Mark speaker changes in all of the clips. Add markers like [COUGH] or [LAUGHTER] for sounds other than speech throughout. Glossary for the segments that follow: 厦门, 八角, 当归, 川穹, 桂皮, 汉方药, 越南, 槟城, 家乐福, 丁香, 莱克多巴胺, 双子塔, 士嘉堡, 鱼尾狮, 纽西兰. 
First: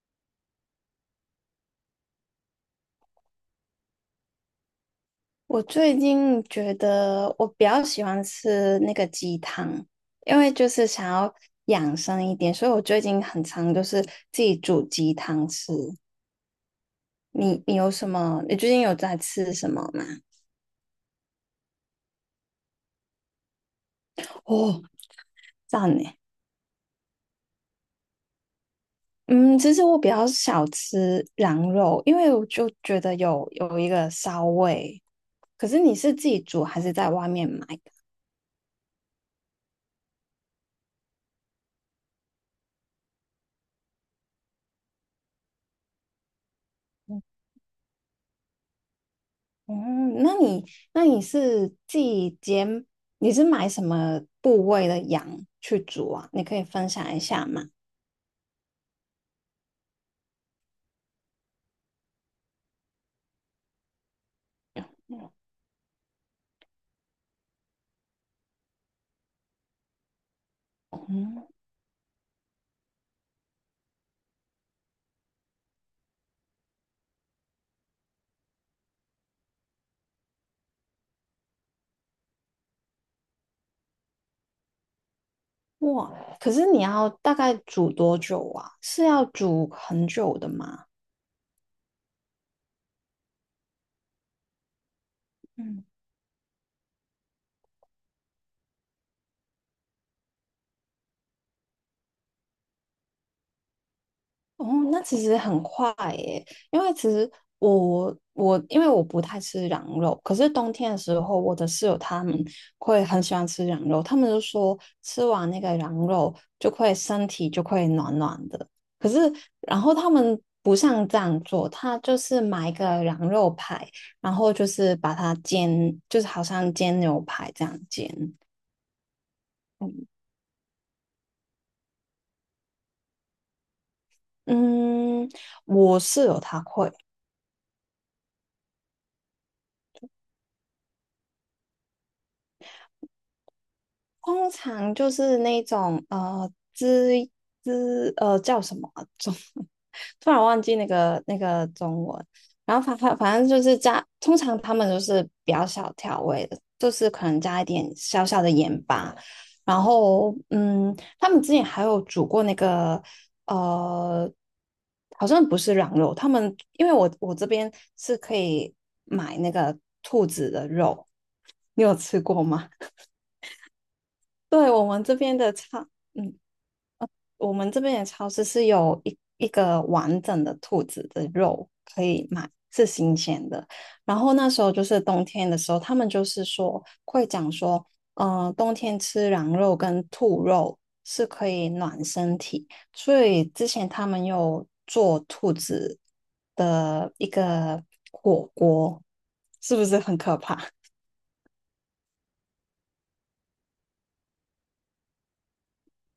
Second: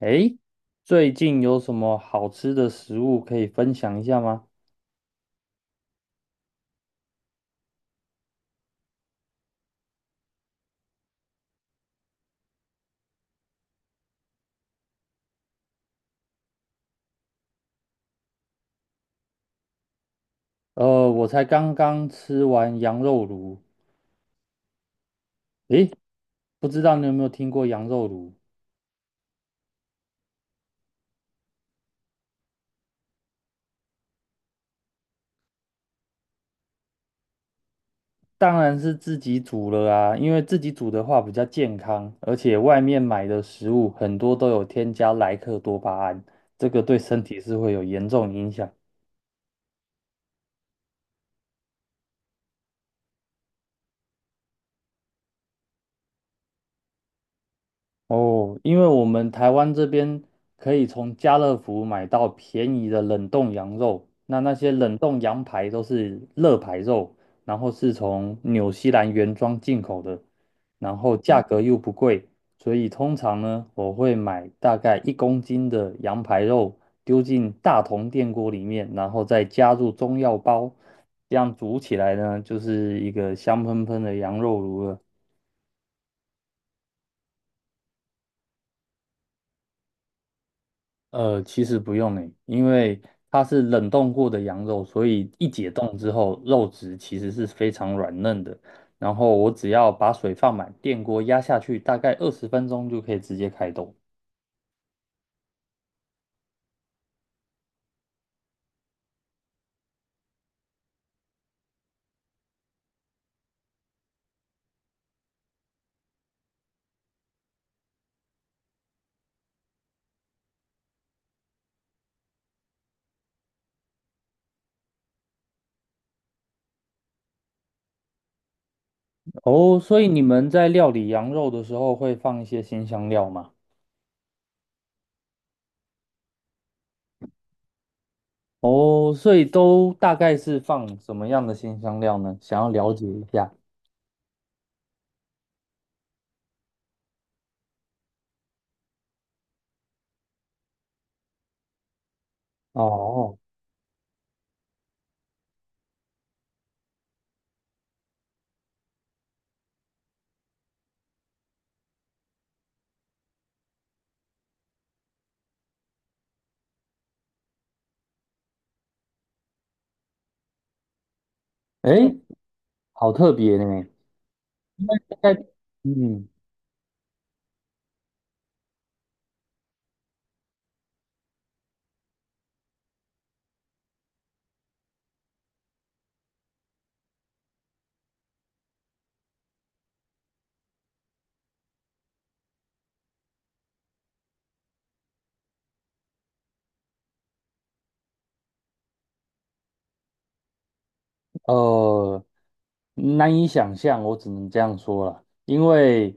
Speaker 1: 诶，最近有什么好吃的食物可以分享一下吗？
Speaker 2: 我最近觉得我比较喜欢吃那个鸡汤，因为就是想要养生一点，所以我最近很常就是自己煮鸡汤吃。你有什么？你最近有在吃什么吗？
Speaker 1: 我才刚刚吃完羊肉炉。
Speaker 2: 哦，赞
Speaker 1: 诶，
Speaker 2: 呢。
Speaker 1: 不知道你有没有听过羊肉炉？
Speaker 2: 嗯，其实我比较少吃羊肉，因为我就觉得有一个骚味。可是你是自己煮还是在外面买？
Speaker 1: 当然是自己煮了啊，因为自己煮的话比较健康，而且外面买的食物很多都有添加莱克多巴胺，这个对身体是会有严重影响。
Speaker 2: 哦，那你那你是自己煎，你是买什么部位的羊去煮啊？你可以分享一下吗？
Speaker 1: 哦，因为我们台湾这边可以从家乐福买到便宜的冷冻羊肉，那些冷冻羊排都是乐排肉，然后是从纽西兰原装进口的，然后价
Speaker 2: 嗯，
Speaker 1: 格又不贵，所以通常呢，我会买大概1公斤的羊排肉丢进大铜电锅里面，然后再加入中药包，这样煮起来呢，就是一个香喷喷的羊肉炉了。
Speaker 2: 哇，可是你要大概煮多久啊？是要煮很久的吗？
Speaker 1: 其实不用诶，因为它是冷冻过的羊肉，所以一解
Speaker 2: 嗯。
Speaker 1: 冻之后，肉质其实是非常软嫩的。然后我只要把水放满，电锅压下去，大概20分钟就可以直接开动。
Speaker 2: 哦，那其实很快耶，因为其实我因为我不太吃羊肉，可是冬天的时候，我的室友他们会很喜欢吃羊肉，他们就说吃完那个羊肉就会身体就会暖暖的。可是然后他们不像这样做，他就是买一个羊肉排，然后就是把它煎，就是好像煎牛排这样煎。
Speaker 1: 哦，所以你们在料理羊肉的时候会放一些新香料吗？
Speaker 2: 嗯，我室友他会。
Speaker 1: 哦，所以都大概是放什么样的新香料呢？想要了解一下。
Speaker 2: 通常就是那种滋滋叫什么啊中，[LAUGHS] 突然忘记那个中文。然后反反反
Speaker 1: 哦，
Speaker 2: 正就是加，通常他们都是比较小调味的，就是可能加一点小小的盐巴。然后嗯，他们之前还有煮过那个呃，好像不是羊肉，他们因为我这边是可以买那个兔子的肉，你有
Speaker 1: 诶，
Speaker 2: 吃过吗？
Speaker 1: 好特别呢。
Speaker 2: 对，我们这
Speaker 1: 大
Speaker 2: 边
Speaker 1: 概，
Speaker 2: 的超，
Speaker 1: 嗯。
Speaker 2: 嗯，我们这边的超市是有一个完整的兔子的肉可以买，是新鲜的。然后那时候就是冬天的时候，他们就是说会讲说，嗯，冬天吃羊肉跟兔肉是可以暖身体，所以之前他们有做兔子的一个火锅，是不是很可怕？
Speaker 1: 呃，难以想象，我只能这样说了，因为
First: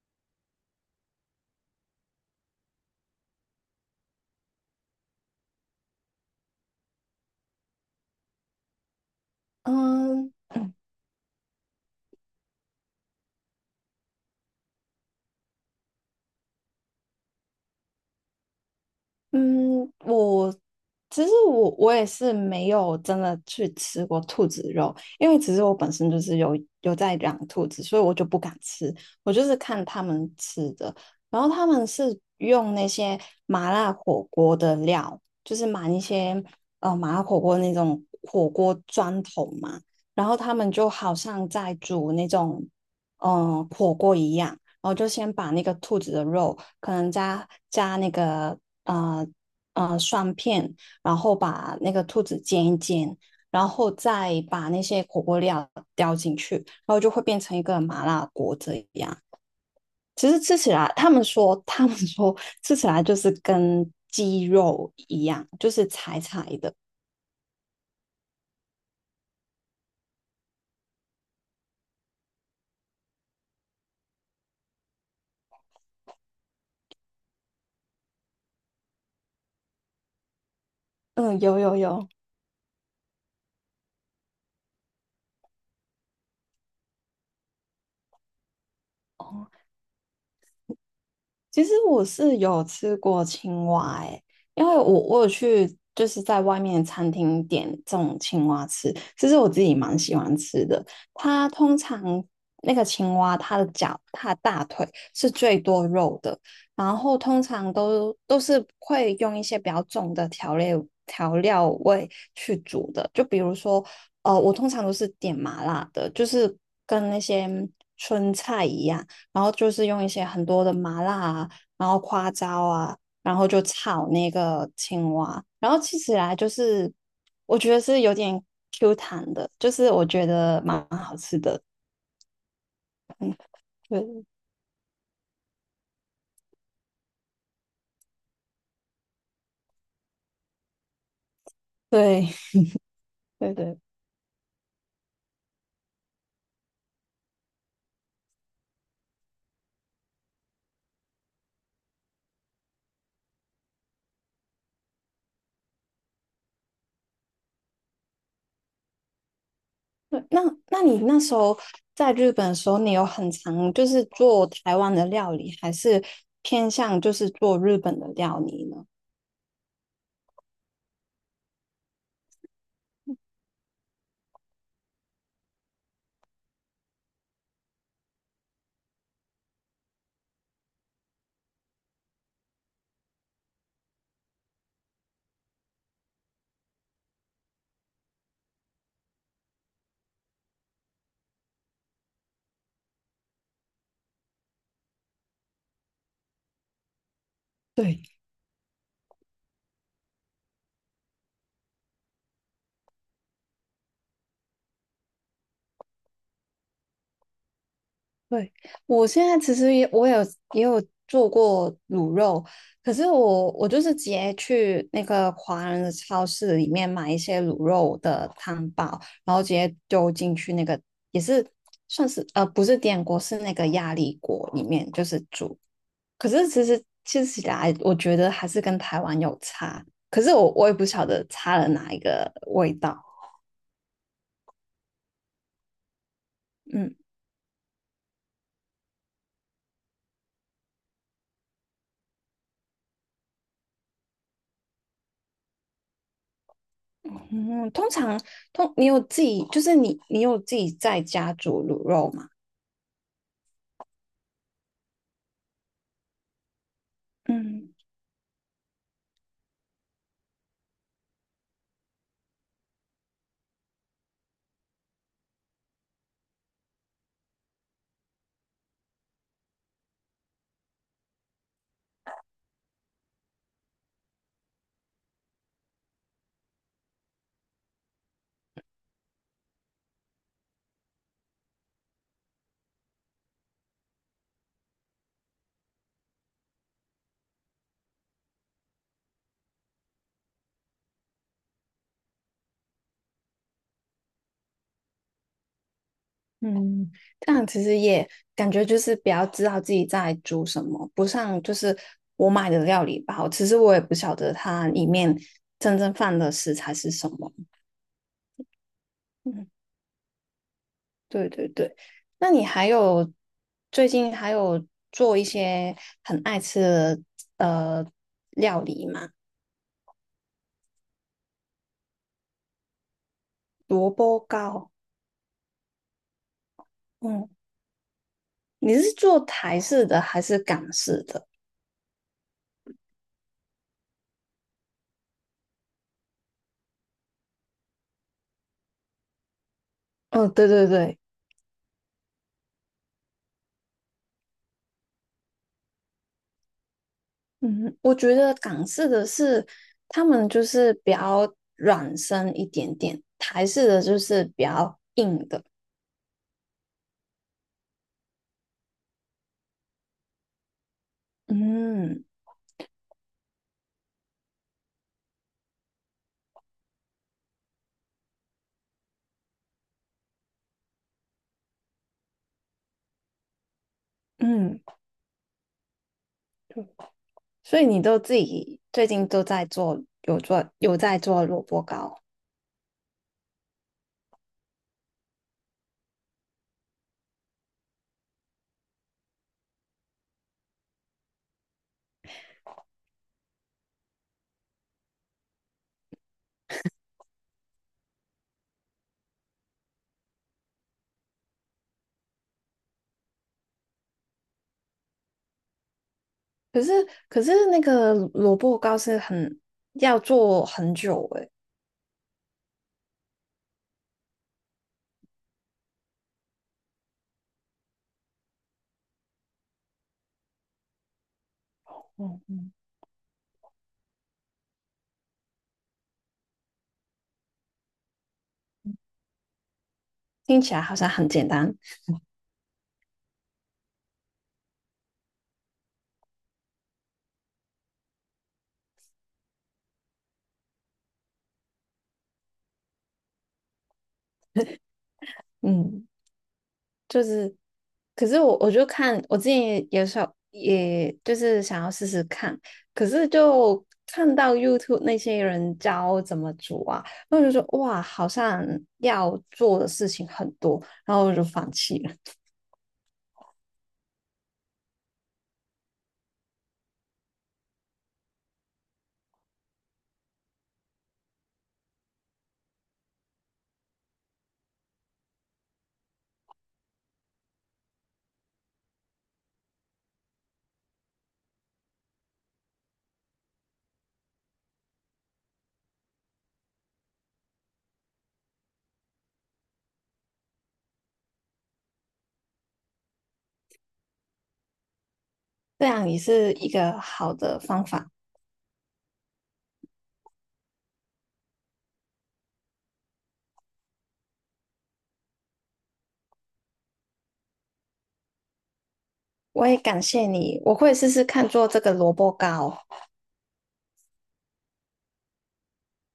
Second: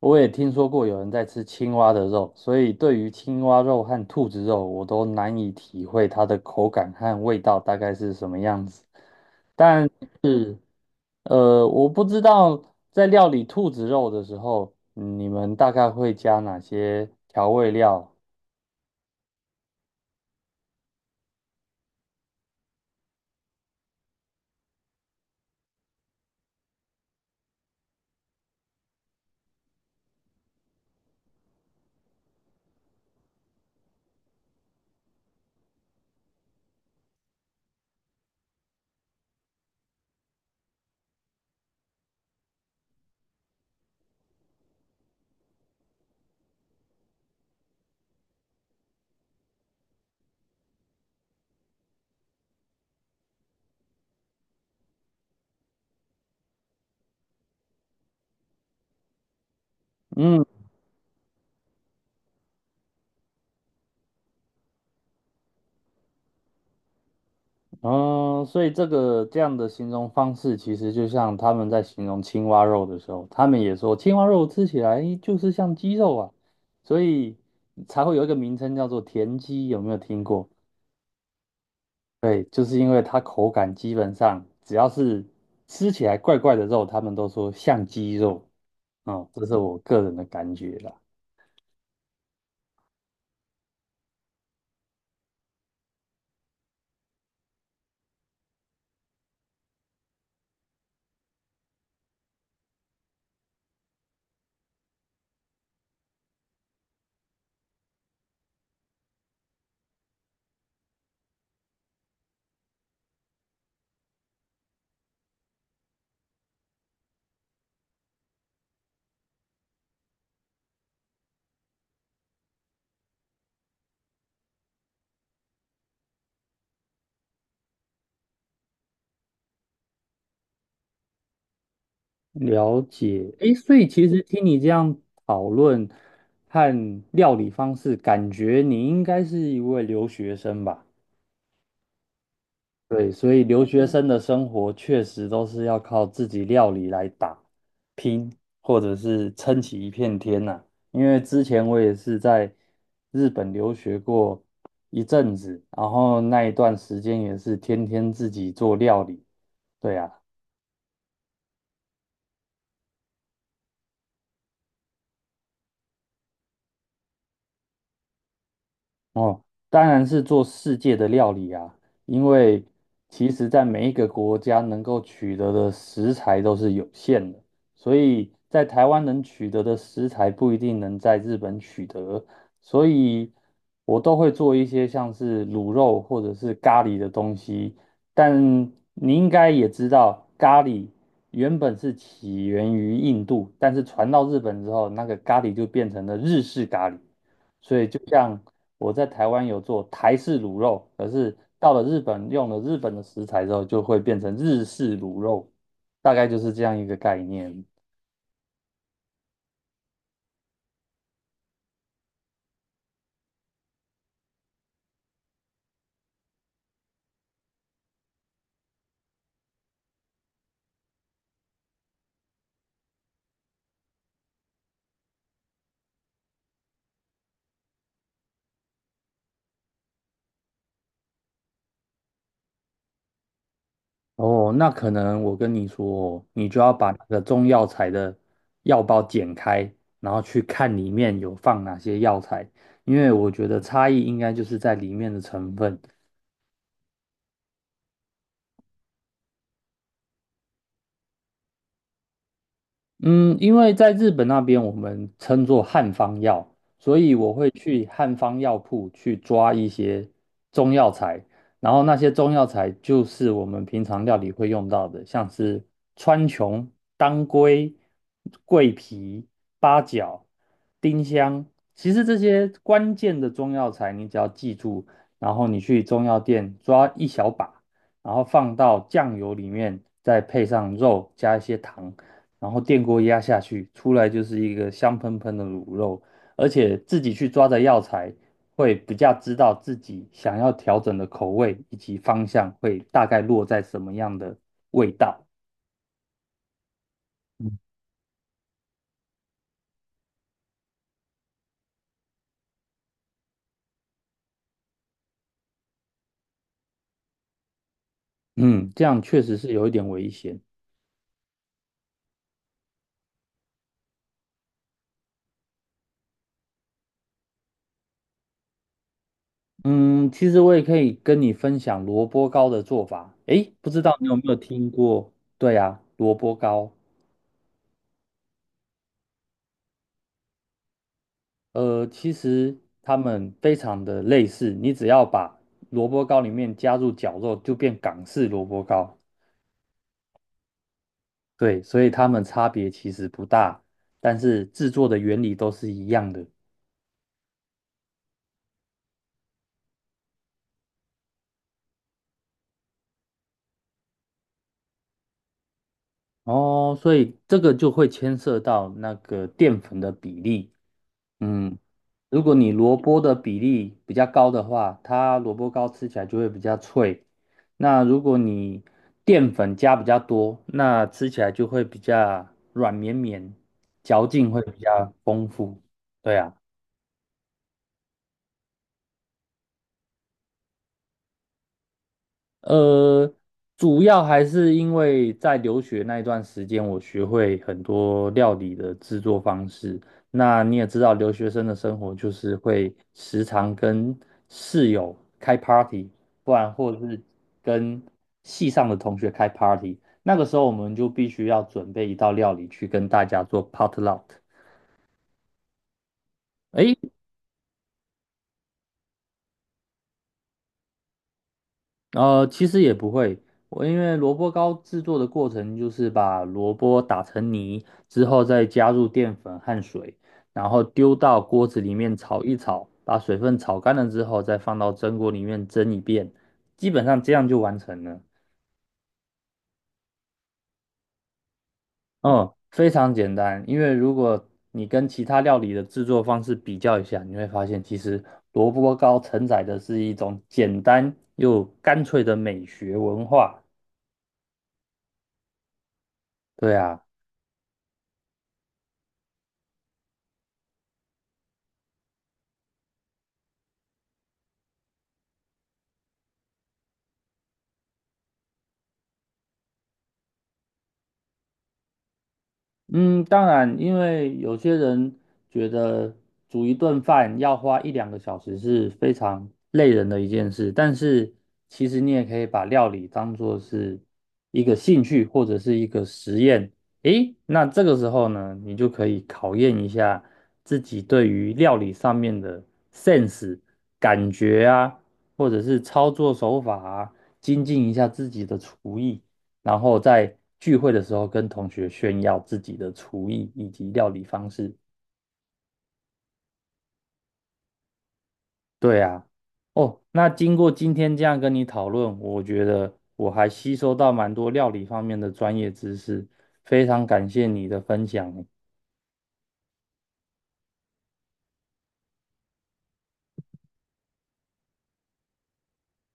Speaker 1: 我也听说过有人在吃青蛙的肉，所以对于青蛙肉和兔子肉，我都难以体会它的口感和味道大概是什么样子。但
Speaker 2: 嗯，
Speaker 1: 是，我不知道在料理兔子肉的时候，你们大概会加哪些调味料？
Speaker 2: 嗯，我其实我也是没有真的去吃过兔子肉，因为其实我本身就是有在养兔子，所以我就不敢吃，我就是看他们吃的，然后他们是用那些麻辣火锅的料，就是买一些麻辣火锅那种火锅砖头嘛，然后他们就好像在煮那种火锅一样。然后就先把那个兔子的肉，可能加那个啊蒜片，然后把那个兔子煎一煎，然后再把那些火锅料丢进去，然后就会变成一个麻辣锅这样。其实
Speaker 1: 嗯。
Speaker 2: 吃起来，他们说吃起来就是跟鸡肉一样，就是柴柴的。
Speaker 1: 嗯，所以这个这样的形容方式，其实就像他们在形容青蛙肉的时候，他们也说青蛙肉吃起来就是像鸡肉啊，所以才会有一个名称叫做田鸡，有没有听过？
Speaker 2: 嗯，有有有。
Speaker 1: 对，就是因为它口感基本上只要是吃起来怪怪的肉，他们都说像鸡肉。哦，这是我个人的感觉啦。
Speaker 2: 其实我是有吃过青蛙诶、因为我有去就是在外面餐厅点这种青蛙吃，其实我自己蛮喜欢吃的。它通常那个青蛙，它的脚、它的大腿是最多肉的，然后通常都是会用一些比较重的调料味去煮的，就比如说，我通常都是点麻辣的，就是跟那些春菜一样。然后就是用一些很多的麻辣啊，然后花椒啊，然后就炒那个青蛙，然后吃起来就是我觉得是有点 Q 弹的，就是我觉得蛮好吃的。
Speaker 1: 了解，诶，所以其实
Speaker 2: 对
Speaker 1: 听你这样讨论和料理方式，感觉你应该是一位留学生吧？
Speaker 2: 对
Speaker 1: 对，所
Speaker 2: [LAUGHS]
Speaker 1: 以
Speaker 2: 对
Speaker 1: 留
Speaker 2: 对
Speaker 1: 学生的生活确实都是要靠自己料理来打拼，或者是撑起一片天呐、因为之前我也是在日本留学过一阵子，然后那一段时间也是天天自己做料理。对啊，
Speaker 2: 对，那你那时候在日本的时候，你有很常就是做台湾的料理，还是偏向就是做日本的料理呢？
Speaker 1: 哦，当然是做世界的料理啊，因为其实在每一个国家能够取得的食材都是有限的，所以在台湾能取得的食材不一定能在日本取得，所以我都会做一些像是卤肉或者是咖喱的东西。但你应该也知道，咖喱原本是起源于印度，但是传到日本之后，那个咖喱就变成了日式咖喱。所以就
Speaker 2: 对。
Speaker 1: 像我在台湾有做台式卤肉，可是到了日本用了日本的食材之后，就会变成日式卤肉，大概就是这样一个概念。
Speaker 2: 对，我现在其实也有做过卤肉，可是我就是直接去那个华人的超市里面买一些卤肉的汤包，然后直接丢进去那个也是算是不是电锅，是那个压力锅里面就是煮。可是其实吃起来，我觉得还是跟台湾有差，可是我也不晓得差了哪一个味道。
Speaker 1: 哦，那可能我跟你说哦你就要把
Speaker 2: 嗯。
Speaker 1: 那个中药材的药包剪开，然后去看里面有放哪些药材，因为我觉得差异应该就是在里面的成分。
Speaker 2: 嗯，通常你有自己，就是你有自己在家煮卤肉吗？
Speaker 1: 嗯，因为在日本那边我们称作汉方药，所以我会
Speaker 2: 嗯
Speaker 1: 去汉方药铺去抓一些中药材，然后那些中药材就是我们平常料理会用到的，像是川穹、当归、桂皮、八角、丁香。其实这些关键的中药材，你只要记住，然后你去中药店抓一小把，然后放到酱油里面，再配上肉，加一些糖。然后电锅压下去，出来就是一个香喷喷的卤肉，而且自己去抓的药材会比较知道自己想要调整的口味以及方向会大概落在什么样的味道。
Speaker 2: 嗯，这样
Speaker 1: 嗯，
Speaker 2: 其实也感觉就是比较知道自己在煮什么，不像就是我买的料理包，其实我也不晓得它里面真正放的食材是什么。
Speaker 1: 嗯这样确实
Speaker 2: 嗯，
Speaker 1: 是有一点危险。
Speaker 2: 对对对。那你最近还有做一些很爱吃的呃料理吗？
Speaker 1: 嗯，其实我也可以跟你分享萝卜糕的做法。诶，不知
Speaker 2: 萝
Speaker 1: 道你有
Speaker 2: 卜
Speaker 1: 没有听
Speaker 2: 糕。
Speaker 1: 过？对呀，萝卜糕。
Speaker 2: 嗯。你是做台式的还是港式的？
Speaker 1: 其实它们非常的类似，你只要把萝卜糕里面加入绞肉，就变港式萝卜糕。
Speaker 2: 嗯，对对对，
Speaker 1: 对，所以它们差别其实不大，但是制作的原理都是一样的。
Speaker 2: 嗯，我觉得港式的是他们就是比较软身一点点，台式的就是比较硬的。
Speaker 1: 哦，所以这个就会牵涉到那个淀粉的比例。嗯，
Speaker 2: 嗯
Speaker 1: 如果你萝卜的比例比较高的话，它萝卜糕吃起来就会比较脆。那如果你淀粉加比较多，那吃起来就会比较软绵绵，嚼劲会比
Speaker 2: 嗯，
Speaker 1: 较丰富。对啊。
Speaker 2: 所以你都自己最近都在做，有在做萝卜糕，
Speaker 1: 呃，主要还是因为在留学那一段时间，我学会很多料理的制作方式。那你也知道，留学生的生活就是会时常跟室友开 party，不然或者是跟系上的同学开 party。那个时候我们就必须要准备一道料理去跟大家做 potluck。
Speaker 2: 可是可是那个萝卜糕是很要做很久诶，
Speaker 1: 其实也不会，我因为萝卜糕制作的过程就是把萝卜打成泥之后，再加入淀粉和水，然后丢到锅子里面炒一
Speaker 2: 嗯
Speaker 1: 炒，把水分炒干了之后，再放到蒸锅里面蒸一遍，基本上这样就完成了。
Speaker 2: 听起来好像很简单。
Speaker 1: 嗯，非常简单，因为如果你跟其他料理的制作方式比较一下，你会发现其实萝卜糕承载的是一种简单又干脆的美学文化。
Speaker 2: 嗯。
Speaker 1: 对啊。
Speaker 2: 就是，可是我就看我之前也想，也就是想要试试看，可是就看到 YouTube 那些人教怎么煮啊，然后就说哇，好像要做的事情很多，然后我就放弃了。
Speaker 1: 嗯，当然，因为有些人觉得煮一顿饭要花一两个小时是非常累人的一件事，但是其实你也可以把料理当做是一个兴趣或者是一个实验。诶，那这个时候呢，你就可以考验一下自己对于料理上面的 sense、感觉啊，或者是操作手法啊，精进一下自己的厨艺。然后在聚会的时候跟同学炫耀自己的厨艺以及料理方式。
Speaker 2: 这样也是一个好的方法，
Speaker 1: 对啊，哦，那经过今天这样跟你讨论，我觉得我还吸收到蛮多料理方面的专业知识，非常感谢你的分享欸。
Speaker 2: 我也感谢你，我会试试看做这个萝卜糕。